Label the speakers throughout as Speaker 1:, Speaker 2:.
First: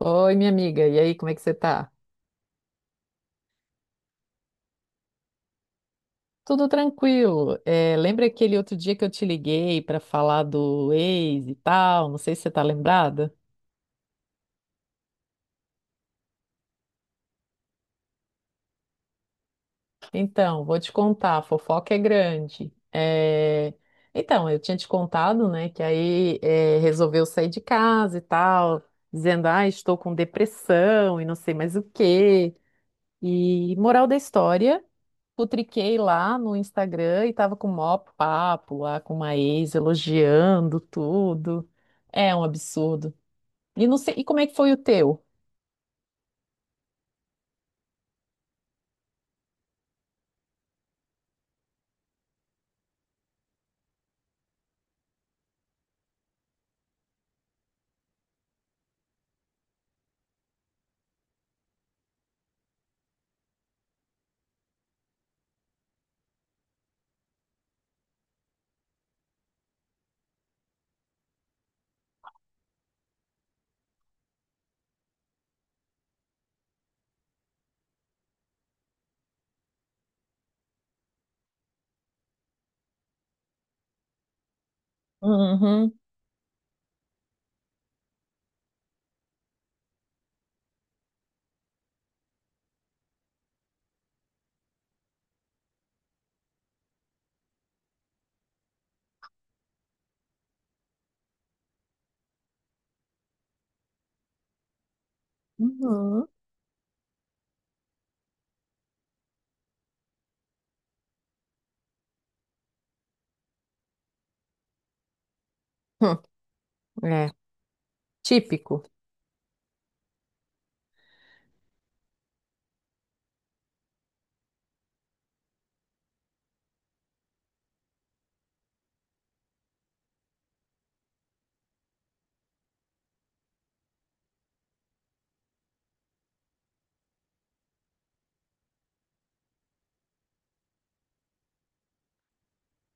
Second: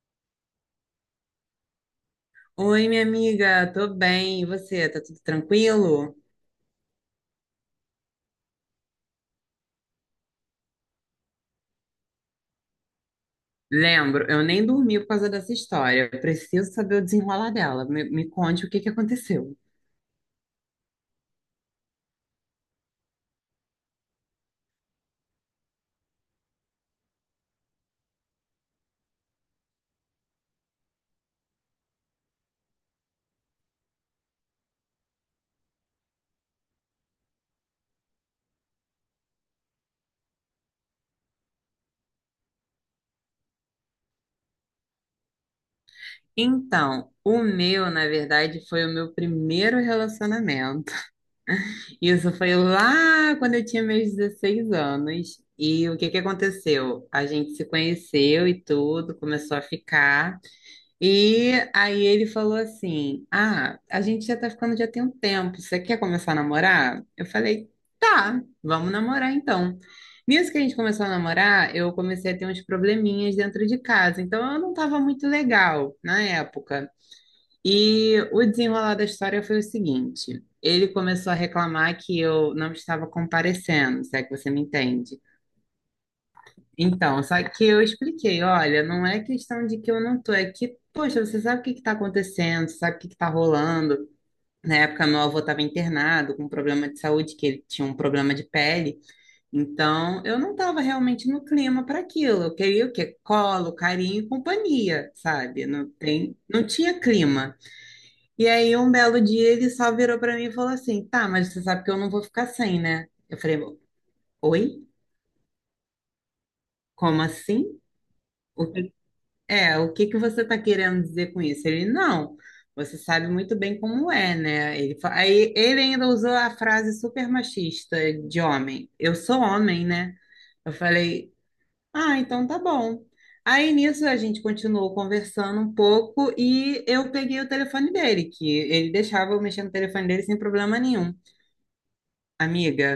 Speaker 1: Oi, minha amiga, e aí, como é que você tá?
Speaker 2: Oi, minha amiga, tô bem. E você, tá tudo tranquilo?
Speaker 1: Tudo tranquilo. É, lembra aquele outro dia que eu te liguei para falar do ex e tal? Não sei se você tá lembrada.
Speaker 2: Lembro, eu nem dormi por causa dessa história. Eu preciso saber o desenrolar dela. Me conte o que que aconteceu.
Speaker 1: Então, vou te contar, a fofoca é grande. É. Então, eu tinha te contado, né, que aí resolveu sair de casa e tal, dizendo, ah, estou com depressão e não sei mais o quê. E moral da história. Putriquei lá no Instagram e tava com o maior papo lá com uma ex, elogiando tudo. É um absurdo. E não sei, e como é que foi o teu?
Speaker 2: Então, o meu, na verdade, foi o meu primeiro relacionamento. Isso foi lá quando eu tinha meus 16 anos. E o que que aconteceu? A gente se conheceu e tudo, começou a ficar. E aí ele falou assim: ah, a gente já tá ficando já tem um tempo, você quer começar a namorar? Eu falei: tá, vamos namorar então. Nisso que a gente começou a namorar, eu comecei a ter uns probleminhas dentro de casa, então eu não tava muito legal na época. E o desenrolar da história foi o seguinte: ele começou a reclamar que eu não estava comparecendo, se é que você me entende.
Speaker 1: Uhum.
Speaker 2: Então, só que eu expliquei, olha, não é questão de que eu não tô, é que, poxa, você sabe o que que tá acontecendo, você sabe o que que tá rolando. Na época, meu avô estava internado com um problema de saúde, que ele tinha um problema de pele. Então, eu não estava realmente no clima para aquilo. Eu queria o quê? Colo, carinho e companhia, sabe?
Speaker 1: Uhum.
Speaker 2: Não tinha clima. E aí, um belo dia, ele só virou para mim e falou assim: tá, mas você sabe que eu não vou ficar sem, né? Eu falei: oi? Como
Speaker 1: É,
Speaker 2: assim? O
Speaker 1: típico.
Speaker 2: É, o que que você está querendo dizer com isso? Ele, não, você sabe muito bem como é, né? Ele, aí ele ainda usou a frase super machista de homem. Eu sou homem, né? Eu falei, ah, então tá bom. Aí nisso a gente continuou conversando um pouco e eu peguei o telefone dele, que ele deixava eu mexer no telefone dele sem problema nenhum. Amiga,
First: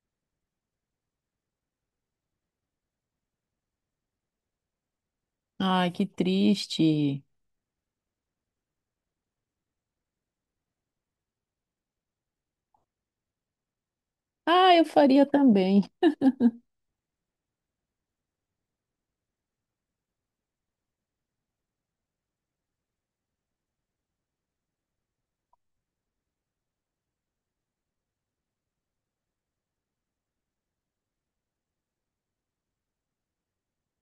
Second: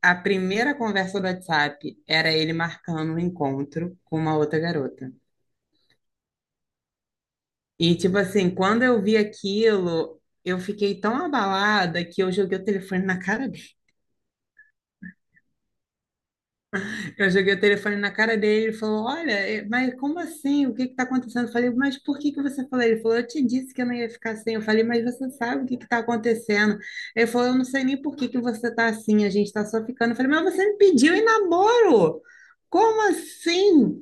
Speaker 2: a primeira conversa do WhatsApp era ele marcando um encontro com uma outra garota.
Speaker 1: Ai, que triste.
Speaker 2: E, tipo assim, quando eu vi aquilo, eu fiquei tão abalada que eu joguei o telefone na cara dele.
Speaker 1: Ah, eu faria também.
Speaker 2: Eu joguei o telefone na cara dele, ele falou: olha, eh, mas como assim? O que que tá acontecendo? Eu falei: mas por que que você falou? Ele falou: eu te disse que eu não ia ficar assim. Eu falei: mas você sabe o que que tá acontecendo? Ele falou: eu não sei nem por que que você tá assim, a gente tá só ficando. Eu falei: mas você me pediu em namoro! Como assim?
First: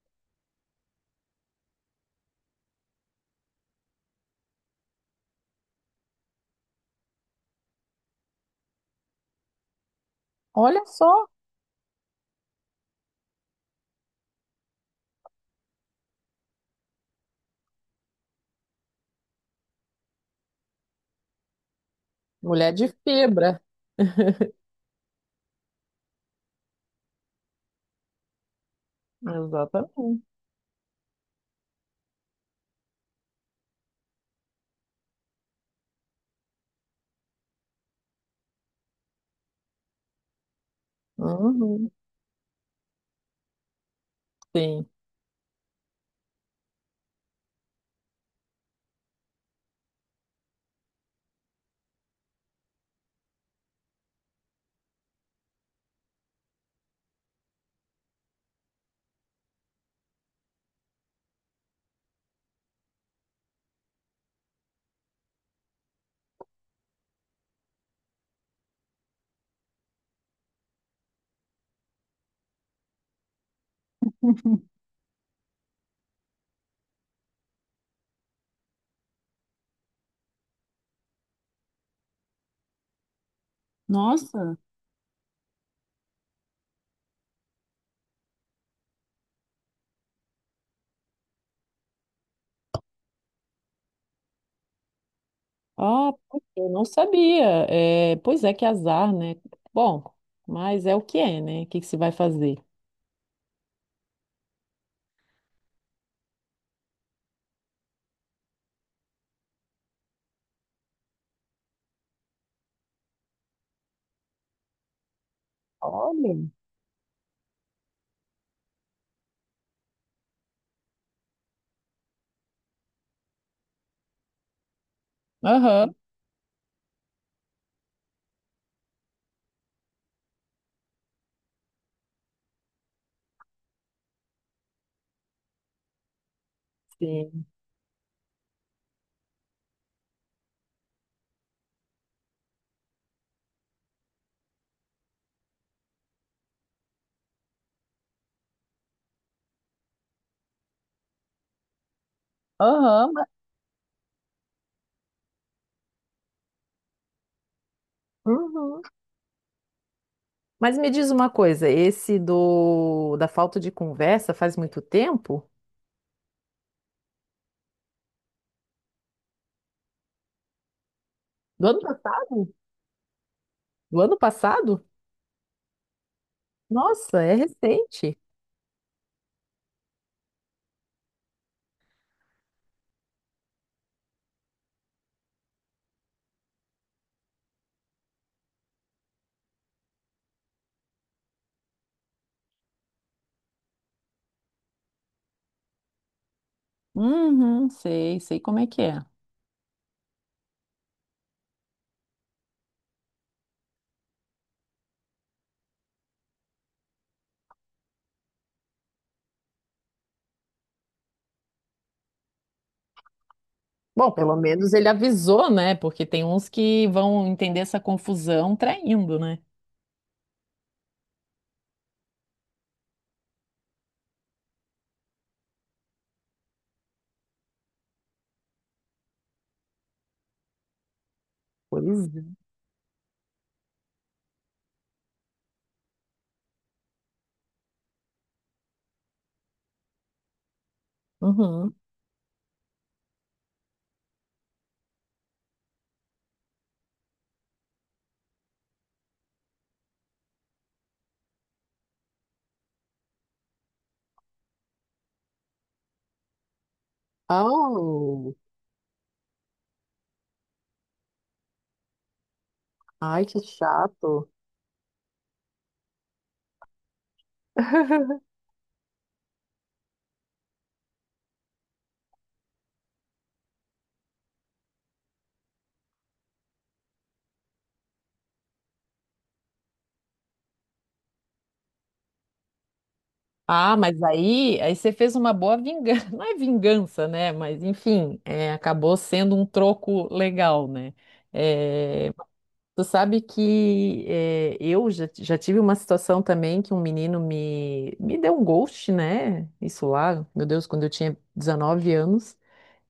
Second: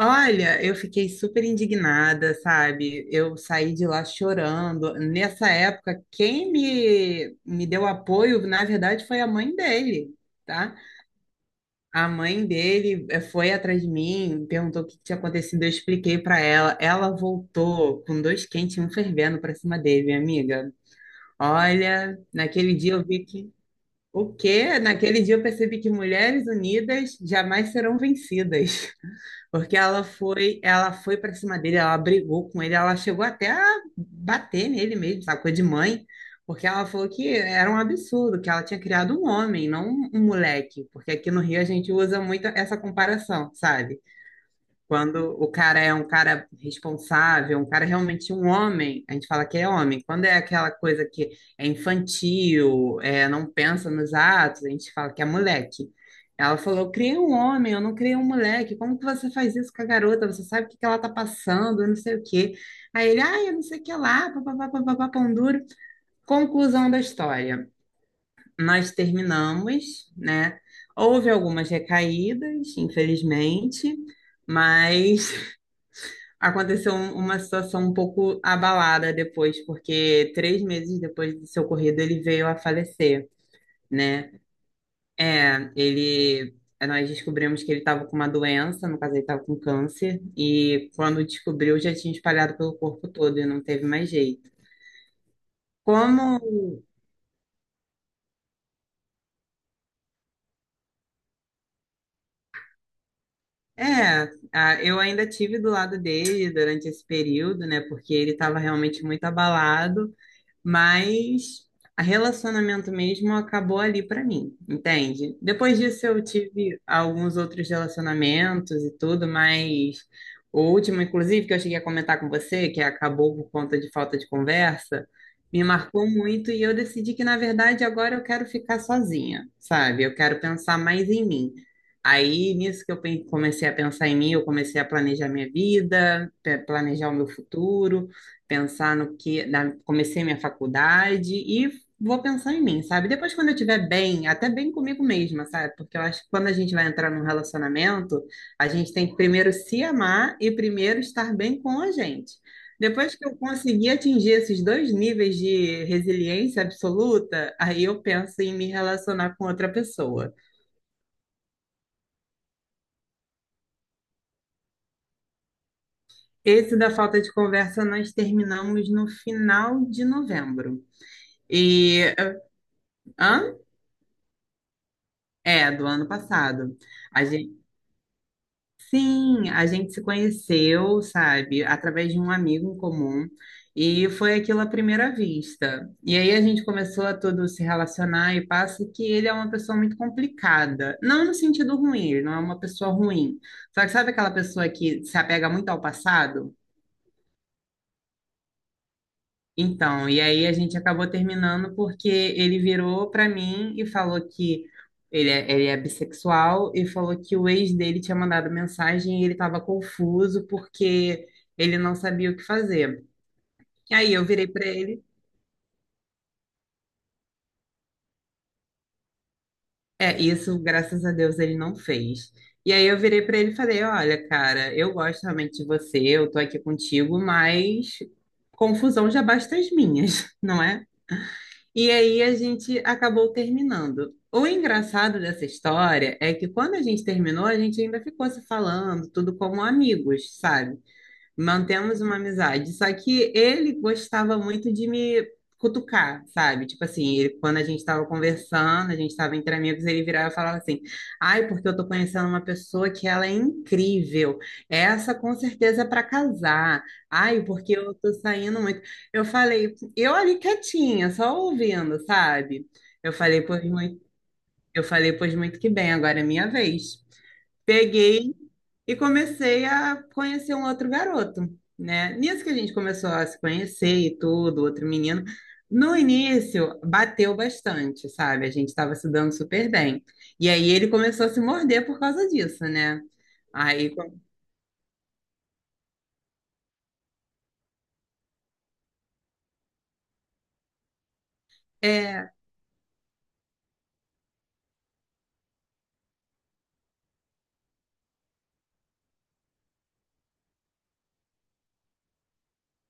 Speaker 2: Olha, eu fiquei super indignada, sabe? Eu saí de lá chorando. Nessa época, quem me deu apoio, na verdade, foi a mãe dele, tá?
Speaker 1: Olha só.
Speaker 2: A mãe dele foi atrás de mim, perguntou o que tinha acontecido, eu expliquei pra ela. Ela voltou com dois quentes e um fervendo pra cima dele, minha amiga. Olha,
Speaker 1: Mulher
Speaker 2: naquele
Speaker 1: de
Speaker 2: dia eu vi que.
Speaker 1: fibra.
Speaker 2: O quê? Naquele dia eu percebi que mulheres unidas jamais serão vencidas. Porque
Speaker 1: Exatamente.
Speaker 2: ela foi para cima dele, ela brigou com ele, ela chegou até a bater nele mesmo, sabe? Coisa de mãe, porque ela falou que era um absurdo, que ela tinha criado um homem, não um moleque, porque aqui no Rio a
Speaker 1: Uhum,
Speaker 2: gente usa muito essa comparação, sabe?
Speaker 1: sim.
Speaker 2: Quando o cara é um cara responsável, um cara realmente um homem, a gente fala que é homem. Quando é aquela coisa que é infantil, é, não pensa nos atos, a gente fala que é moleque. Ela falou: eu criei um homem, eu não criei um moleque. Como que você faz isso com a garota? Você sabe o que que ela tá passando, eu não sei o quê. Aí ele, ah, eu não sei o que lá, papapá, papapá, pão duro. Conclusão da história. Nós terminamos, né? Houve algumas recaídas, infelizmente, mas aconteceu uma situação um pouco abalada depois, porque 3 meses depois do seu ocorrido ele veio a falecer, né?
Speaker 1: Nossa,
Speaker 2: É, ele, é, nós descobrimos que ele estava com uma doença, no caso ele estava com câncer, e quando descobriu já tinha espalhado pelo corpo todo e não teve mais jeito.
Speaker 1: ah,
Speaker 2: Como,
Speaker 1: eu não sabia. É, pois é, que azar, né? Bom, mas é o que é, né? O que que se vai fazer?
Speaker 2: é, a- eu ainda tive do lado dele durante esse período, né? Porque ele estava realmente muito abalado. Mas a relacionamento mesmo acabou ali para mim, entende? Depois disso eu
Speaker 1: Olha.
Speaker 2: tive alguns outros relacionamentos e tudo, mas o último, inclusive, que eu cheguei a comentar com você, que acabou por conta de falta de conversa, me
Speaker 1: Aham,
Speaker 2: marcou muito e eu decidi que, na verdade, agora eu quero ficar sozinha, sabe? Eu quero pensar mais em mim. Aí, nisso que eu comecei a pensar em mim, eu comecei a planejar minha vida, planejar o meu
Speaker 1: sim.
Speaker 2: futuro, pensar no que. Comecei minha faculdade e vou pensar em mim, sabe? Depois, quando eu estiver bem, até bem comigo mesma, sabe? Porque eu acho que quando a gente vai entrar num relacionamento, a gente tem que primeiro se amar e primeiro estar bem com a gente.
Speaker 1: Aham.
Speaker 2: Depois que eu conseguir atingir esses dois níveis de resiliência absoluta, aí eu penso em me
Speaker 1: Uhum.
Speaker 2: relacionar com outra pessoa.
Speaker 1: Mas me diz uma coisa, esse do da falta de conversa faz muito tempo?
Speaker 2: Esse da falta de conversa nós terminamos no final de novembro.
Speaker 1: Do ano
Speaker 2: E.
Speaker 1: passado?
Speaker 2: Hã?
Speaker 1: Do ano passado?
Speaker 2: É, do ano passado.
Speaker 1: Nossa,
Speaker 2: A
Speaker 1: é
Speaker 2: gente,
Speaker 1: recente.
Speaker 2: sim, a gente se conheceu, sabe, através de um amigo em comum e foi aquilo à primeira vista. E aí a gente começou a todo se relacionar e passa que ele é uma pessoa muito complicada. Não no sentido ruim, ele não é uma pessoa ruim. Só que sabe aquela pessoa que se apega muito ao passado?
Speaker 1: Uhum, sei, sei como é que é.
Speaker 2: Então, e aí a gente acabou terminando porque ele virou pra mim e falou que ele é bissexual e falou que o ex dele tinha mandado mensagem e ele estava confuso porque ele não sabia o que fazer. E
Speaker 1: Bom,
Speaker 2: aí eu
Speaker 1: pelo
Speaker 2: virei pra
Speaker 1: menos ele
Speaker 2: ele,
Speaker 1: avisou, né? Porque tem uns que vão entender essa confusão traindo, né?
Speaker 2: é, isso, graças a Deus, ele não fez. E aí eu virei pra ele e falei, olha, cara, eu gosto realmente de você, eu tô aqui contigo, mas confusão já basta as minhas, não é?
Speaker 1: Pois
Speaker 2: E aí a
Speaker 1: é.
Speaker 2: gente acabou terminando. O engraçado dessa história é que quando a gente terminou, a gente ainda ficou se falando, tudo como amigos, sabe?
Speaker 1: Uhum.
Speaker 2: Mantemos uma amizade. Só que ele gostava muito de me cutucar, sabe? Tipo assim, quando a gente estava conversando, a gente estava entre amigos, ele virava e falava assim: ai, porque eu tô conhecendo uma pessoa que ela é incrível. Essa com certeza é para casar. Ai, porque eu tô
Speaker 1: Oh,
Speaker 2: saindo muito. Eu falei, eu ali quietinha, só ouvindo, sabe? Eu
Speaker 1: ai, que
Speaker 2: falei, pois muito,
Speaker 1: chato.
Speaker 2: eu falei, pois muito que bem, agora é minha vez. Peguei. E comecei a conhecer um outro garoto, né? Nisso que a gente começou a se conhecer e tudo, outro menino. No início, bateu bastante, sabe? A gente estava se dando super bem. E aí ele começou a se morder por causa disso, né?
Speaker 1: Ah,
Speaker 2: Aí,
Speaker 1: mas aí você fez uma boa vingança. Não é vingança, né? Mas, enfim, acabou sendo um troco legal, né? É,
Speaker 2: é,
Speaker 1: tu sabe que é, eu já tive uma situação também que um menino me deu um ghost, né? Isso lá, meu Deus, quando eu tinha 19 anos.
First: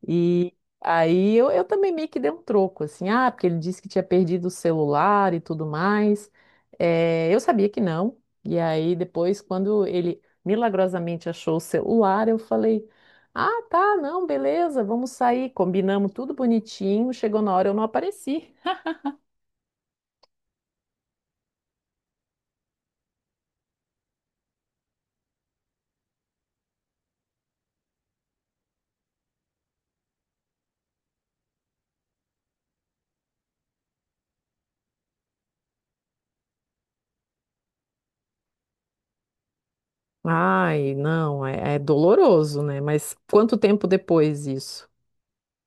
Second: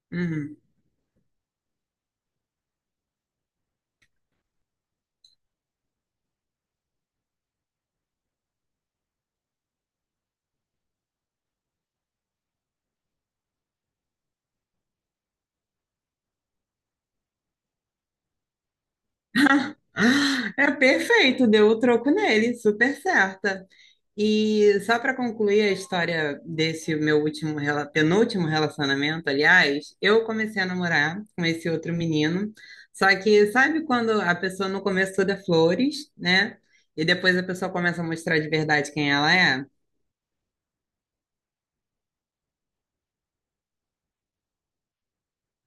Speaker 1: E
Speaker 2: uhum.
Speaker 1: aí eu também meio que dei um troco, assim, ah, porque ele disse que tinha perdido o celular e tudo mais. Eu sabia que não. E aí depois, quando ele milagrosamente achou o celular, eu falei, ah, tá, não, beleza, vamos sair. Combinamos tudo bonitinho, chegou na hora, eu não apareci.
Speaker 2: Ah, ah, é perfeito, deu o troco nele, super certa. E só para concluir a história desse meu último, penúltimo relacionamento, aliás, eu comecei a namorar com esse outro menino. Só que sabe quando a pessoa no começo toda é flores, né? E depois a pessoa começa a mostrar de verdade quem ela é?
Speaker 1: Ai, não, é doloroso, né? Mas quanto tempo depois isso?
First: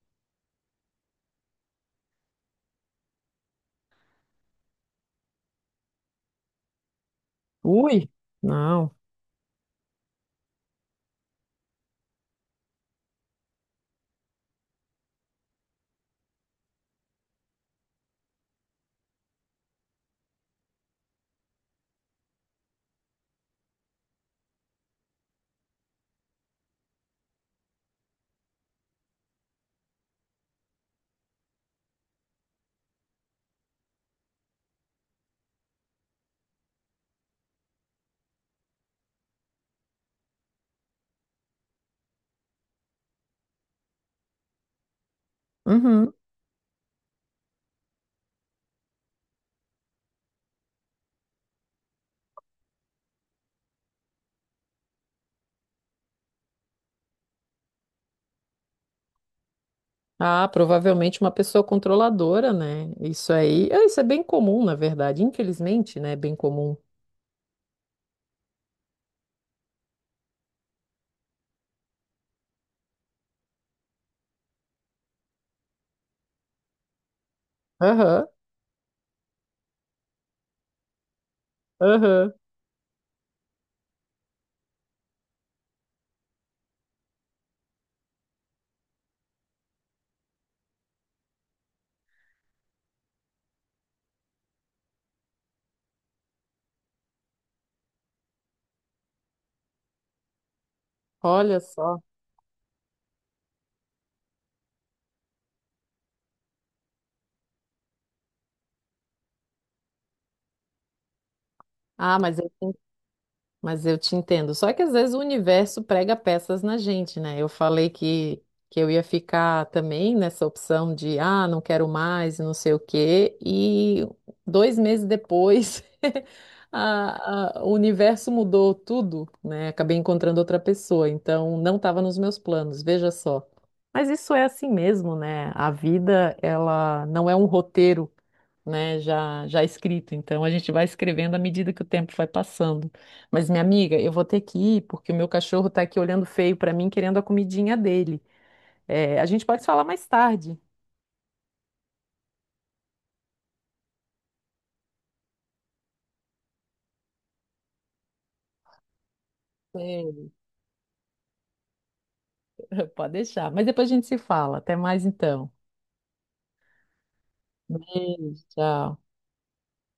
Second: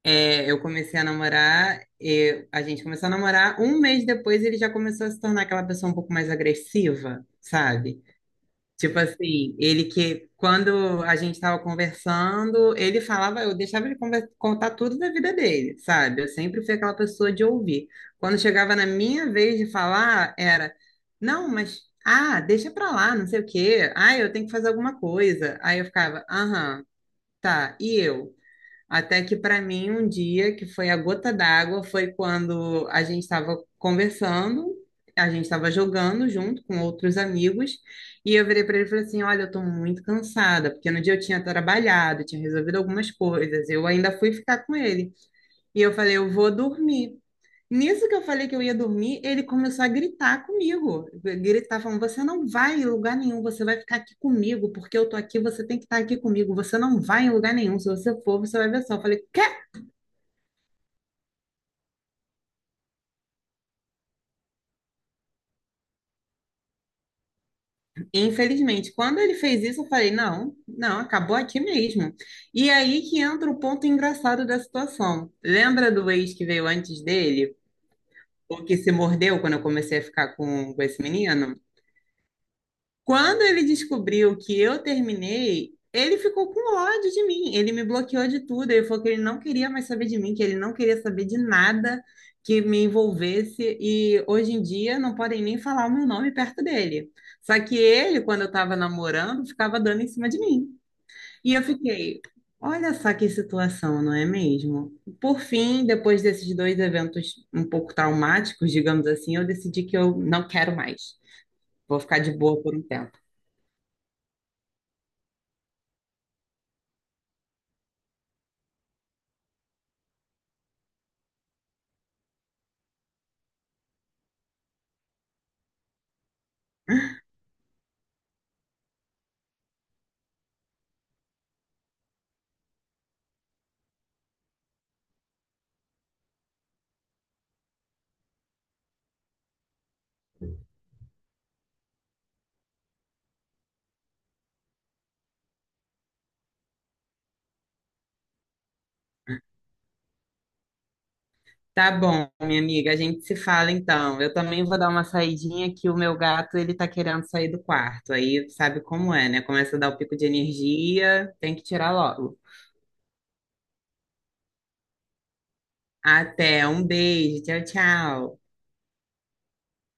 Speaker 2: É, eu comecei a namorar, e a gente começou a namorar, um mês depois ele já começou a se tornar aquela pessoa um pouco mais agressiva, sabe?
Speaker 1: Ui, não.
Speaker 2: Tipo assim, ele que, quando a gente estava conversando, ele falava, eu deixava ele contar tudo da vida dele, sabe? Eu sempre fui aquela pessoa de ouvir. Quando chegava na minha vez de falar, era, não, mas, ah, deixa pra lá, não sei o quê. Ah, eu tenho que fazer alguma coisa. Aí eu ficava, aham, tá, e eu? Até que para mim um dia que foi a gota d'água foi quando a gente estava conversando, a gente estava jogando junto com outros amigos e eu virei para ele e falei assim, olha, eu estou muito cansada porque no dia eu tinha trabalhado, tinha resolvido algumas coisas, eu ainda fui ficar com ele e eu
Speaker 1: Uhum.
Speaker 2: falei, eu vou dormir. Nisso que eu falei que eu ia dormir, ele começou a gritar comigo. Gritar falando: "Você não vai em lugar nenhum, você vai ficar aqui comigo, porque eu tô aqui, você tem que estar aqui comigo. Você não vai em lugar nenhum, se você for, você vai ver só". Eu falei: "Quê?".
Speaker 1: Ah, provavelmente uma pessoa controladora, né? Isso aí, ah, isso é bem comum, na verdade. Infelizmente, né? É bem comum.
Speaker 2: Infelizmente, quando ele fez isso, eu falei: "Não, não, acabou aqui mesmo". E aí que entra o ponto engraçado da situação. Lembra do ex que veio antes dele?
Speaker 1: Aham,
Speaker 2: O que se mordeu quando eu comecei a ficar com esse menino?
Speaker 1: aham.
Speaker 2: Quando ele descobriu que eu terminei, ele ficou com ódio de mim. Ele me bloqueou de tudo. Ele falou que ele não queria mais saber de mim, que ele não queria saber de nada que me envolvesse. E hoje em dia não podem nem falar o meu nome perto dele. Só que ele, quando eu estava namorando, ficava dando em cima de mim. E
Speaker 1: Olha
Speaker 2: eu
Speaker 1: só.
Speaker 2: fiquei, olha só que situação, não é mesmo? Por fim, depois desses dois eventos um pouco traumáticos, digamos assim, eu decidi que eu não quero mais. Vou
Speaker 1: Ah,
Speaker 2: ficar de
Speaker 1: mas é,
Speaker 2: boa
Speaker 1: assim.
Speaker 2: por um tempo.
Speaker 1: Mas eu te entendo. Só que às vezes o universo prega peças na gente, né? Eu falei que eu ia ficar também nessa opção de, ah, não quero mais, e não sei o quê. E 2 meses depois, o universo mudou tudo, né? Acabei encontrando outra pessoa. Então, não estava nos meus planos, veja só. Mas isso é assim mesmo, né? A vida, ela não é um roteiro, né? Já, já escrito. Então, a gente vai escrevendo à medida que o tempo vai passando. Mas, minha amiga, eu vou ter que ir porque o meu cachorro tá aqui olhando feio pra mim, querendo a comidinha dele. É, a gente pode falar mais tarde.
Speaker 2: Tá bom, minha amiga, a gente se fala então. Eu também vou dar uma saidinha que o meu gato, ele tá querendo sair do quarto. Aí sabe como é, né? Começa a dar o pico de
Speaker 1: Sim.
Speaker 2: energia, tem que tirar logo.
Speaker 1: Pode deixar. Mas depois a gente se fala. Até mais então.
Speaker 2: Até, um beijo, tchau, tchau.
Speaker 1: Beijo, tchau.